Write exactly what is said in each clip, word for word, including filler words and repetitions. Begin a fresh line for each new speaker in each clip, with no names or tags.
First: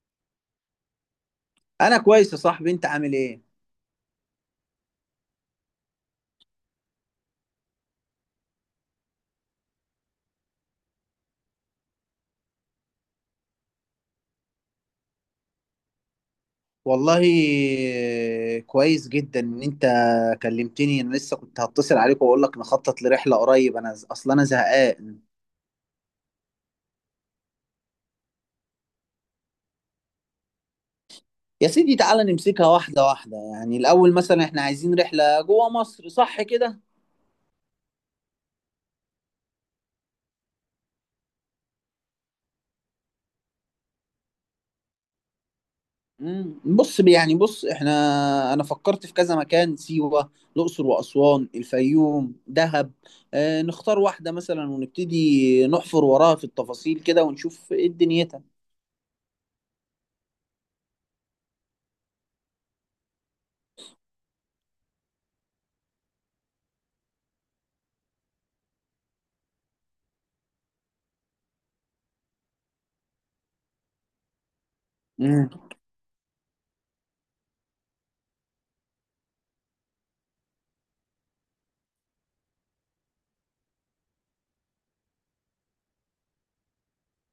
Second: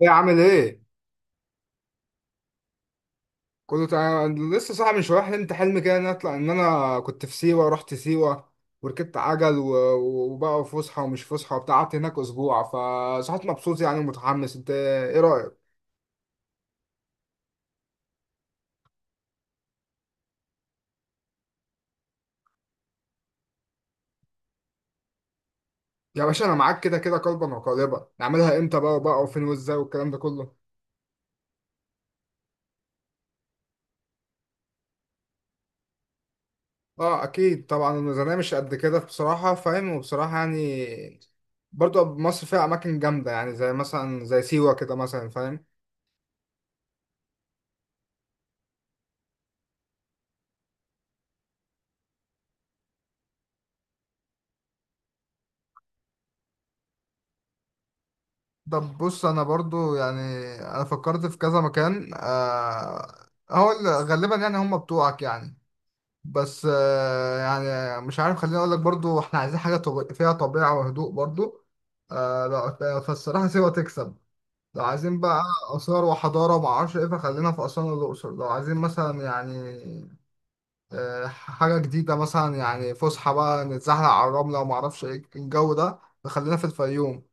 ايه عامل ايه؟
انا كويس يا صاحبي، انت عامل ايه؟
كنت لسه صاحي من شويه، حلمت حلم كده ان أنا اطلع، ان انا كنت في سيوه، رحت سيوه وركبت عجل و... و- وبقى فسحه ومش فسحه وبتاع، قعدت هناك اسبوع فصحيت مبسوط يعني ومتحمس. انت ايه رايك؟
والله كويس جدا ان انت كلمتني، انا لسه كنت هتصل عليك واقول لك نخطط لرحله قريب، انا ز- اصلا انا زهقان.
يا باشا انا معاك كده كده قلبا وقالبا، نعملها امتى بقى وبقى وفين وازاي والكلام ده كله.
يا سيدي، تعالى نمسكها واحده واحده، يعني الاول مثلا احنا عايزين رحله جوه مصر، صح كده؟
اه اكيد طبعا، الميزانيه مش قد كده بصراحه فاهم، وبصراحه يعني برضو مصر فيها اماكن جامده يعني، زي مثلا زي سيوه كده مثلا فاهم.
امم بص يعني بص احنا، انا فكرت في كذا مكان: سيوه، الاقصر واسوان، الفيوم، دهب. اه، نختار واحده مثلا ونبتدي نحفر وراها في التفاصيل كده ونشوف ايه دنيتها.
طب بص انا برضو يعني انا فكرت في كذا مكان آه. هو ال- غالبا يعني هم بتوعك يعني، بس آه يعني مش عارف، خليني اقول لك برضو احنا عايزين حاجه طب... فيها طبيعه وهدوء برضو آه. لا فالصراحه سيوه تكسب. لو عايزين بقى اثار وحضاره وما اعرفش ايه فخلينا في اسوان والاقصر، لو عايزين مثلا يعني آه حاجه جديده مثلا يعني فسحه بقى، نتزحلق على الرمله وما اعرفش ايه الجو ده فخلينا في الفيوم.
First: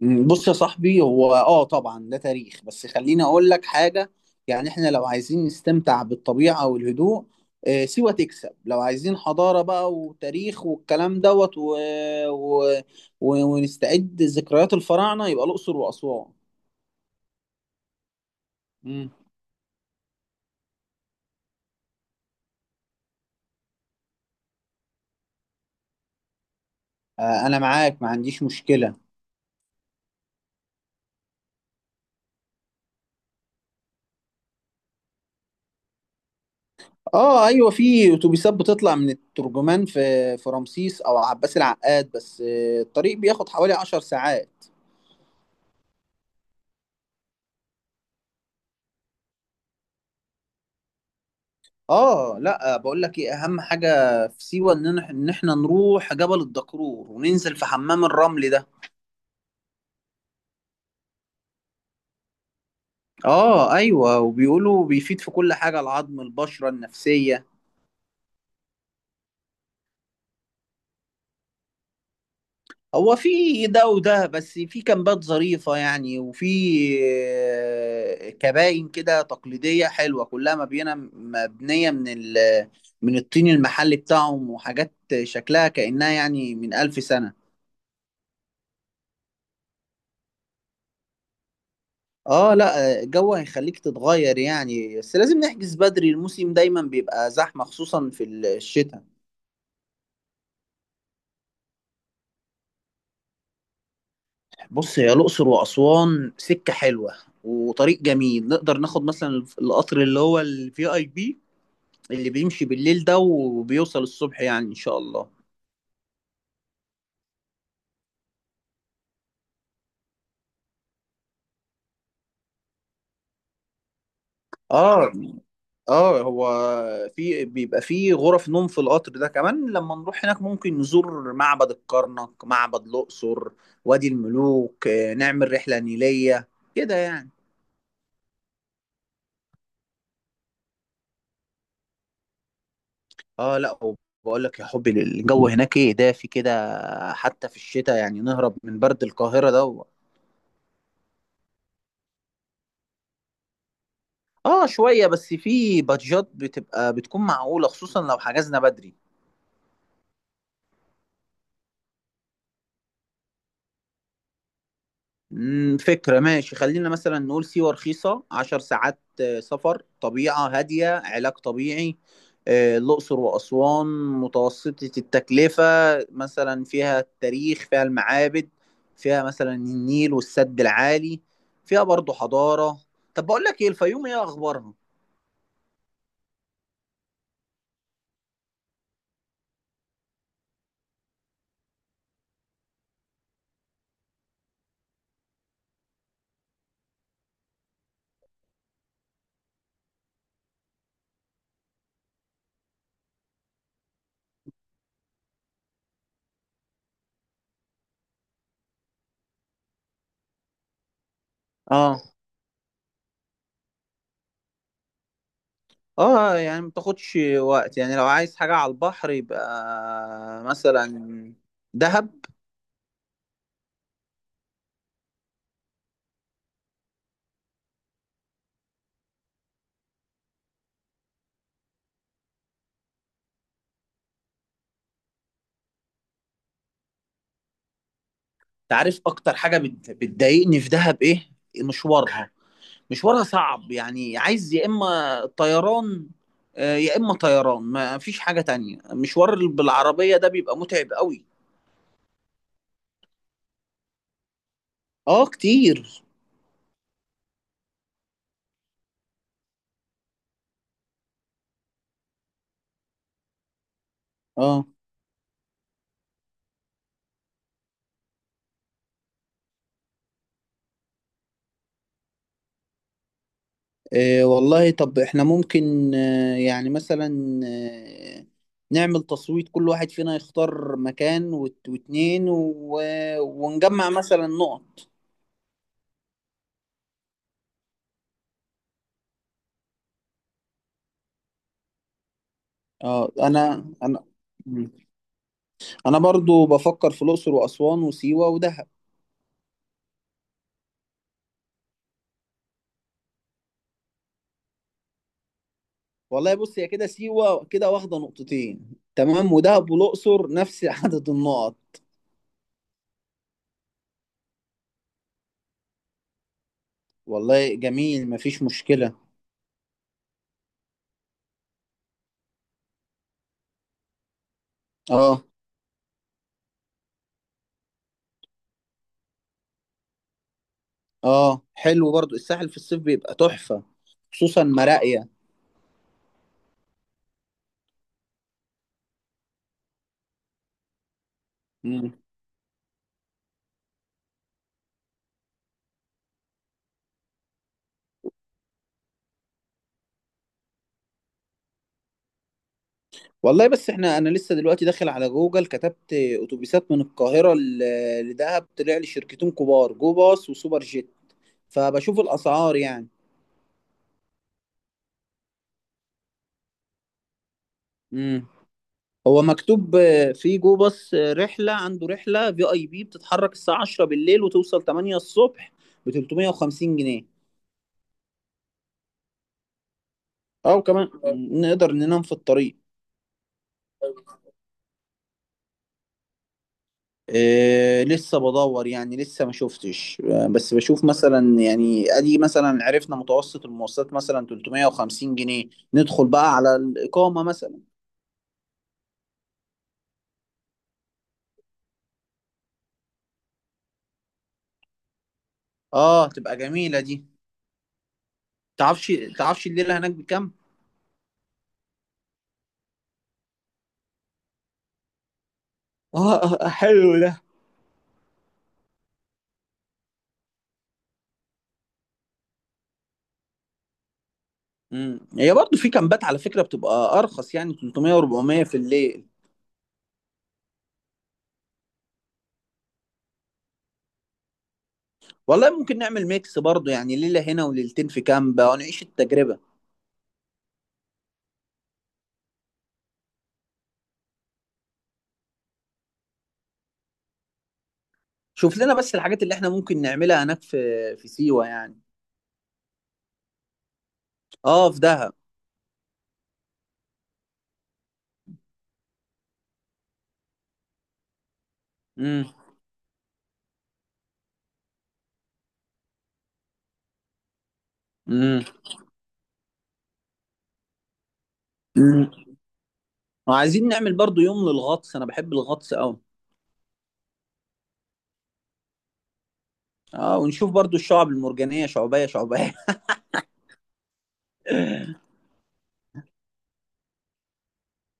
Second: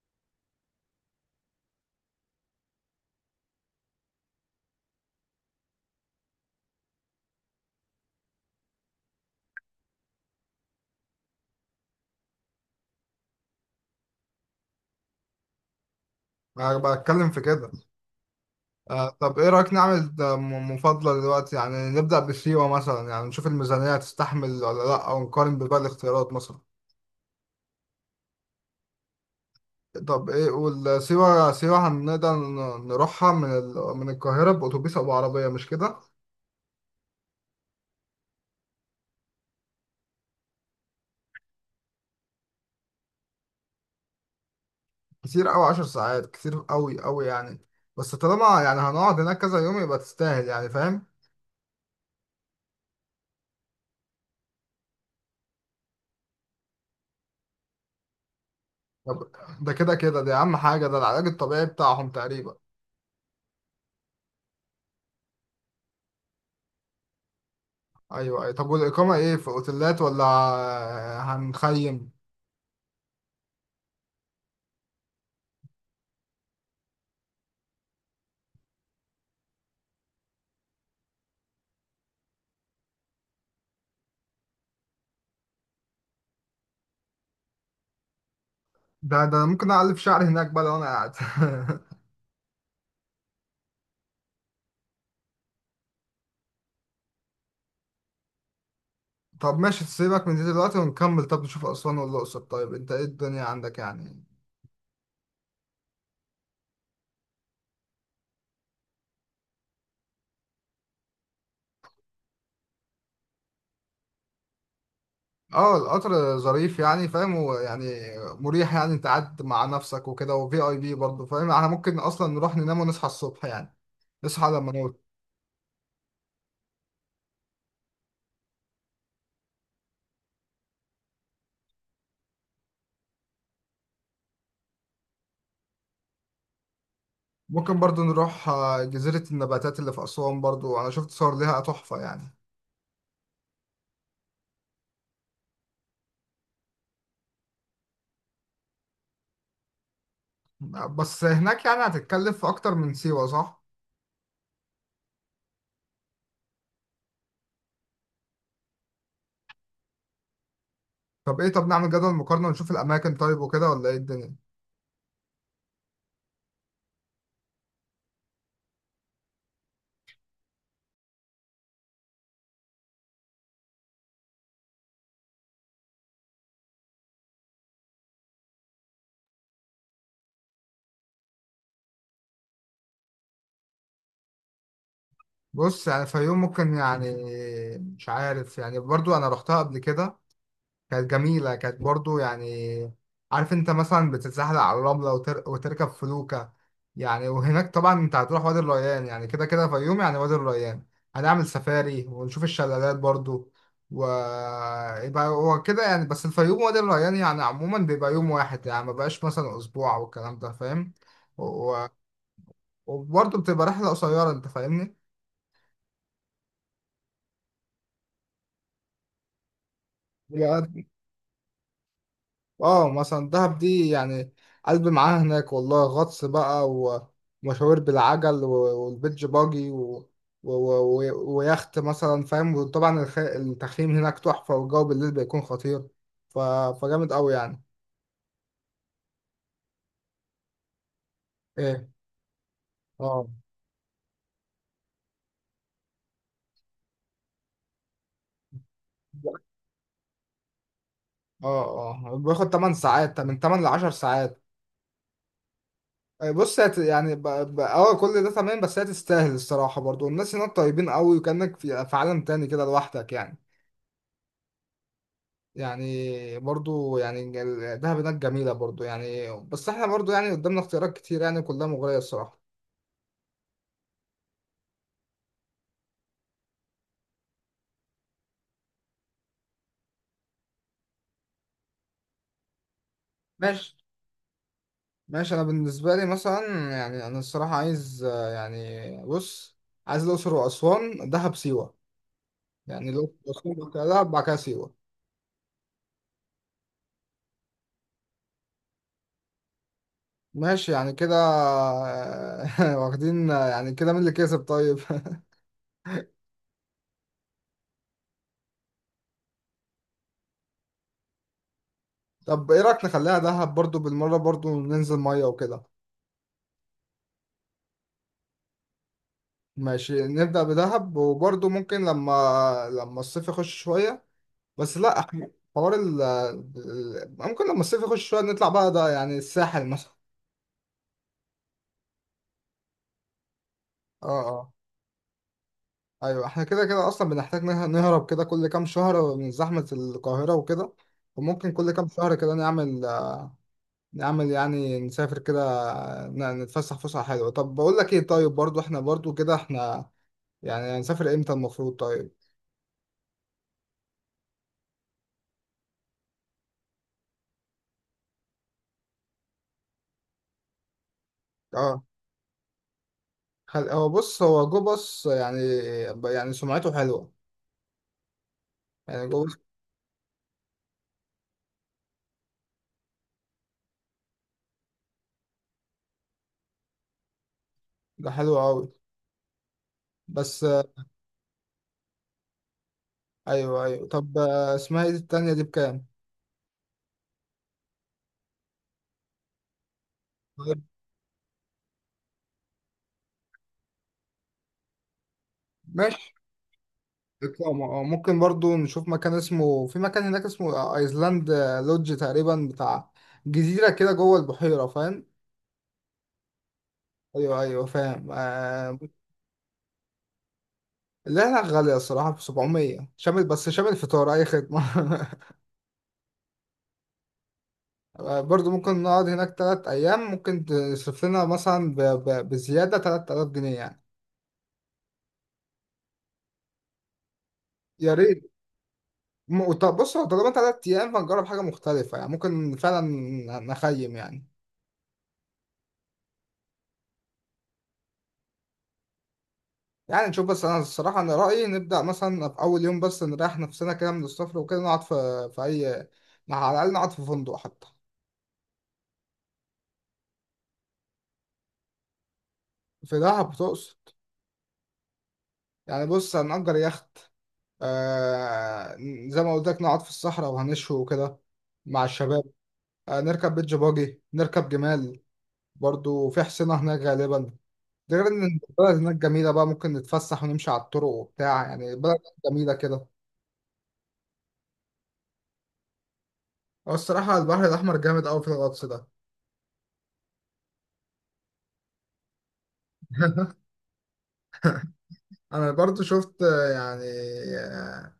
مم، بص يا صاحبي، هو اه طبعا ده تاريخ، بس خليني اقول لك حاجه. يعني احنا لو عايزين نستمتع بالطبيعه والهدوء، آه، سيوه تكسب. لو عايزين حضاره بقى وتاريخ والكلام دوت و... و... و... ونستعد ذكريات الفراعنه يبقى الاقصر واسوان.
انا بتكلم في كده آه.
مم.
طب ايه رأيك نعمل ده م- مفاضلة دلوقتي؟ يعني نبدأ بالسيوة مثلا، يعني نشوف الميزانية تستحمل ولا لا، او نقارن بباقي الاختيارات مثلا.
آه، انا معاك، ما عنديش مشكله.
طب ايه والسيوة؟ سيوة هنقدر ن- نروحها من ال... من القاهرة بأتوبيس او بعربية مش كده؟
اه ايوه، في اتوبيسات بتطلع من الترجمان في في رمسيس او عباس العقاد، بس آه، الطريق بياخد حوالي عشر ساعات.
كتير قوي، عشر ساعات كتير قوي قوي يعني، بس طالما يعني هنقعد هناك كذا يوم يبقى تستاهل يعني فاهم.
اه لا، بقول لك ايه، اهم حاجه في سيوه ان إح- ان احنا نروح جبل الدكرور وننزل في حمام الرمل ده.
طب ده كده كده، دي اهم حاجة، ده العلاج الطبيعي بتاعهم تقريبا.
اه ايوه، وبيقولوا بيفيد في كل حاجه: العظم، البشره، النفسيه.
ايوه أيوة. طب والإقامة ايه، في اوتيلات ولا هنخيم؟
هو في ده وده، بس في كامبات ظريفه يعني، وفي آه، كباين كده تقليديه حلوه، كلها مبينه مبنيه من ال من الطين المحلي بتاعهم وحاجات شكلها كأنها يعني من ألف سنة.
ده ده أنا ممكن أعلف شعري هناك بقى لو أنا قاعد.
اه لا، الجو هيخليك تتغير يعني، بس لازم نحجز بدري، الموسم دايما بيبقى زحمة خصوصا في الشتاء.
طب ماشي، سيبك من دي دلوقتي ونكمل، طب نشوف أسوان والأقصر، طيب أنت إيه الدنيا عندك يعني؟
بص، هي الأقصر وأسوان سكة حلوة وطريق جميل، نقدر ناخد مثلا القطر اللي هو الفي اي بي، اللي بيمشي بالليل ده وبيوصل الصبح يعني إن شاء الله.
اه القطر ظريف يعني فاهم، ويعني مريح يعني، انت قاعد مع نفسك وكده وفي اي بي برضه فاهم، احنا ممكن اصلا نروح ننام ونصحى الصبح يعني، نصحى لما نموت.
اه اه، هو في بيبقى في غرف نوم في القطر ده كمان. لما نروح هناك ممكن نزور معبد الكرنك، معبد الأقصر، وادي الملوك، آه، نعمل رحلة نيلية كده يعني.
ممكن برضه نروح آه، جزيرة النباتات اللي في أسوان، برضه أنا شفت صور ليها تحفة يعني.
اه لا، وبقول لك يا حبي، الجو هناك ايه، دافي كده حتى في الشتاء يعني، نهرب من برد القاهرة ده و...
بس هناك يعني هتتكلف أكتر من سيوة صح؟
اه، شوية بس، في بادجات بتبقى بتكون معقولة خصوصا لو حجزنا بدري.
طب إيه، طب نعمل جدول مقارنة ونشوف الأماكن طيب وكده، ولا إيه الدنيا؟
مم، فكرة، ماشي، خلينا مثلا نقول سيوة: رخيصة، عشر ساعات آه، سفر، طبيعة هادية، علاج طبيعي. آه، الأقصر وأسوان متوسطة التكلفة مثلا، فيها التاريخ، فيها المعابد، فيها مثلا النيل والسد العالي، فيها برضو حضارة. طب بقول لك ايه، الفيوم ايه اخبارها؟
بص يعني الفيوم ممكن يعني مش عارف يعني، برضو انا رحتها قبل كده، كانت جميلة، كانت برضو يعني عارف انت مثلا بتتزحلق على الرملة وتر... وتركب فلوكة يعني. وهناك طبعا انت هتروح وادي الريان، يعني كده كده فيوم يعني وادي الريان، هنعمل سفاري ونشوف الشلالات برضو. و يبقى هو كده يعني، بس الفيوم وادي الريان يعني عموما بيبقى يوم واحد يعني، ما بقاش مثلا اسبوع والكلام ده فاهم. و...
اه
وبرضه بتبقى رحلة قصيرة، انت فاهمني؟
اه، يعني ما تاخدش وقت يعني، لو عايز حاجة على البحر يبقى مثلا دهب.
اه مثلا دهب دي يعني قلبي معاها هناك والله، غطس بقى و- ومشاوير بالعجل و- والبيتش باجي و... و... و... ويخت مثلا فاهم، وطبعا الخ... التخييم هناك تحفة والجو بالليل بيكون خطير، ف... فجامد قوي يعني.
تعرف اكتر حاجه بت- بتضايقني في دهب ايه؟
ايه؟
مشوارها. مشوارها
اه
صعب يعني، عايز يا اما طيران، آه، يا اما طيران، ما فيش حاجه تانية، مشوار بالعربيه ده بيبقى متعب قوي.
اه اه بياخد 8 ساعات، من تمانية ل 10 ساعات.
اه كتير.
آه، بص هت- يعني ب... ب... اه كل ده تمام، بس هي تستاهل الصراحة، برضو الناس هناك طيبين قوي وكأنك في... في عالم تاني كده لوحدك يعني.
اه
يعني برضو يعني ال- دهب هناك جميلة برضو يعني، بس احنا برضو يعني قدامنا اختيارات كتير يعني كلها مغرية الصراحة.
إيه والله، طب احنا ممكن آه، يعني مثلا آه، نعمل تصويت، كل واحد فينا يختار مكان وات- واتنين و...
ماشي
ونجمع مثلا نقط.
ماشي، انا بالنسبة لي مثلا يعني انا الصراحة عايز آه، يعني بص، عايز الأقصر وأسوان، دهب، سيوة، يعني
اه،
الأقصر وأسوان،
انا
بعد كده
انا
دهب، بعد كده سيوة.
انا برضو بفكر في الاقصر واسوان وسيوه ودهب.
ماشي يعني كده آه، واخدين آه، يعني كده مين اللي كسب طيب؟
والله، بص، هي كده سيوه كده واخده نقطتين، تمام، ودهب والاقصر نفس عدد النقط.
طب ايه رأيك نخليها دهب، برضو بالمرة برضو ننزل مية وكده.
والله جميل، مفيش مشكله.
ماشي، نبدأ بدهب، وبرضو ممكن لما لما الصيف يخش شوية، بس لا
اه
إحنا حوار ال ال- ممكن لما الصيف يخش شوية نطلع بقى ده يعني الساحل مثلا.
اه، حلو برضو الساحل في الصيف بيبقى تحفه،
اه
خصوصا
اه
مراقيه.
ايوه، احنا كده كده اصلا بنحتاج نه- نهرب كده كل كام شهر من زحمة القاهرة وكده، وممكن كل كام
مم.
شهر كده نعمل، نعمل يعني نسافر كده، ن- نتفسح فسحة حلوة. طب بقول لك ايه، طيب برضو احنا برضو كده احنا يعني هنسافر امتى المفروض طيب؟
والله، بس احنا، انا لسه دلوقتي داخل على جوجل، كتبت اتوبيسات من القاهره ل- لدهب، طلع لي شركتين كبار: جو باص وسوبر جيت،
اه
فبشوف الاسعار يعني.
خل- هو بص هو جو باص يعني، يعني سمعته حلوة
مم.
يعني
هو
جو باص.
مكتوب آه، في جو باص آه، رحله، عنده رحله في اي بي، بتتحرك الساعه عشرة بالليل وتوصل ثمانية الصبح ب ثلاث مية وخمسين جنيه،
ده حلو قوي بس.
او كمان نقدر ننام في الطريق.
ايوه ايوه، طب آه، اسمها ايه دي التانية دي، بكام؟
إيه، لسه بدور يعني، لسه ما شفتش آه، بس
طيب
بشوف مثلا يعني ادي، مثلا عرفنا متوسط المواصلات مثلا ثلاث مية وخمسين جنيه، ندخل
ماشي.
بقى على الاقامه مثلا.
اقامة اه ممكن برضو نشوف مكان اسمه، في مكان هناك اسمه ايسلاند لودج تقريبا بتاع جزيرة كده جوه البحيرة فاهم.
اه، تبقى جميله دي.
ايوه ايوه فاهم آه.
تعرفش تعرفش الليله هناك بكام؟
اللي هناك غالية الصراحة، في سبعمية شامل، بس شامل فطار اي خدمة.
اه حلو.
آه، برضو ممكن نقعد هناك تلات ايام، ممكن تصرف لنا مثلا ب... ب... بزيادة تلات آلاف جنيه يعني.
امم هي برضه في كامبات على فكرة بتبقى ارخص، يعني
يا
ثلاث مية
ريت.
و400 في الليل.
م- وط- بص هو طالما تلات ايام فنجرب حاجة مختلفة يعني، ممكن فعلا نخيم يعني،
والله ممكن نعمل ميكس برضه، يعني ليلة هنا وليلتين في كامب ونعيش التجربة.
يعني نشوف. بس انا الصراحه انا رايي نبدا مثلا في اول يوم بس نريح نفسنا كده من السفر وكده، نقعد في في اي، على الاقل نقعد في فندق حتى.
شوف لنا بس الحاجات اللي احنا ممكن نعملها هناك في في سيوة يعني.
في دهب تقصد؟
اه، في دهب.
يعني بص هنأجر يخت آه، زي ما قلت لك نقعد في الصحراء وهنشوي وكده مع الشباب،
امم.
آه نركب بيتش باجي نركب جمال، برضو في حصينة هناك غالبا، ده غير ان
امم.
البلد هناك جميلة بقى ممكن نتفسح ونمشي على الطرق وبتاع، يعني بلد
امم.
جميلة كده.
وعايزين نعمل برضه يوم للغطس، انا بحب الغطس قوي.
هو الصراحة البحر الأحمر جامد أوي في الغطس ده.
اه، ونشوف برضه الشعب المرجانية، شعبية شعبية.
انا برضو شفت آه، يعني آه،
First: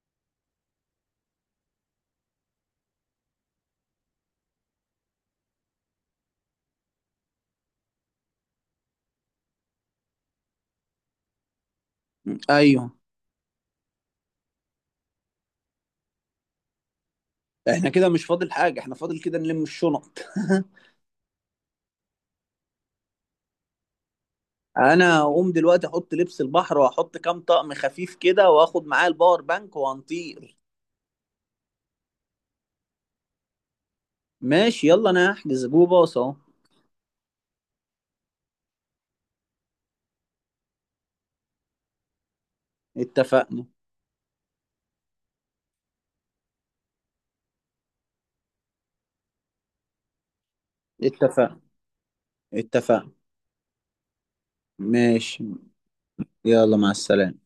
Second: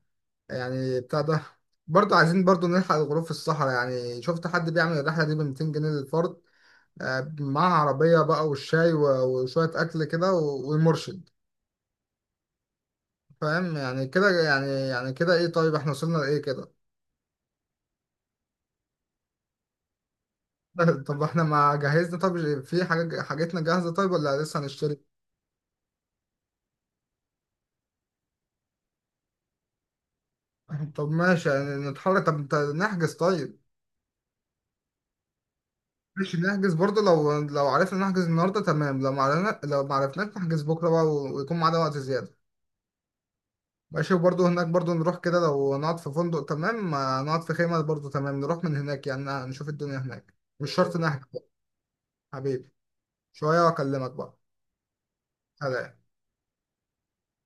يعني بتاع ده، برضو عايزين برضو نلحق الغروب في الصحراء، يعني شفت حد بيعمل الرحلة دي ب ميتين جنيه للفرد، آه، معاه عربية بقى والشاي و- وشوية أكل كده و- والمرشد.
ايوه،
فاهم يعني كده يعني، يعني كده إيه طيب، إحنا وصلنا لإيه كده؟
احنا كده مش فاضل حاجة، احنا فاضل كده نلم الشنط.
طب إحنا ما جهزنا؟ طب في حاجة، حاجتنا جاهزة طيب ولا لسه هنشتري؟
انا اقوم دلوقتي احط لبس البحر واحط كام طقم خفيف كده، واخد معايا الباور بانك وهنطير.
طب ماشي يعني نتحرك، طب نت- نحجز طيب.
ماشي، يلا انا هحجز جو باص اهو.
ماشي نحجز، برضه لو لو عرفنا نحجز النهارده تمام، لو ما عرفنا لو ما عرفناش نحجز بكره بقى و- ويكون معانا وقت زياده.
اتفقنا.
ماشي، وبرضه هناك برضه نروح كده، لو نقعد في فندق تمام، ما نقعد في خيمه برضه تمام، نروح من هناك يعني نشوف الدنيا هناك، مش شرط نحجز.
اتفقنا.
حبيبي،
اتفقنا.
شويه واكلمك بقى.
ماشي،
سلام.
يلا، مع السلامة.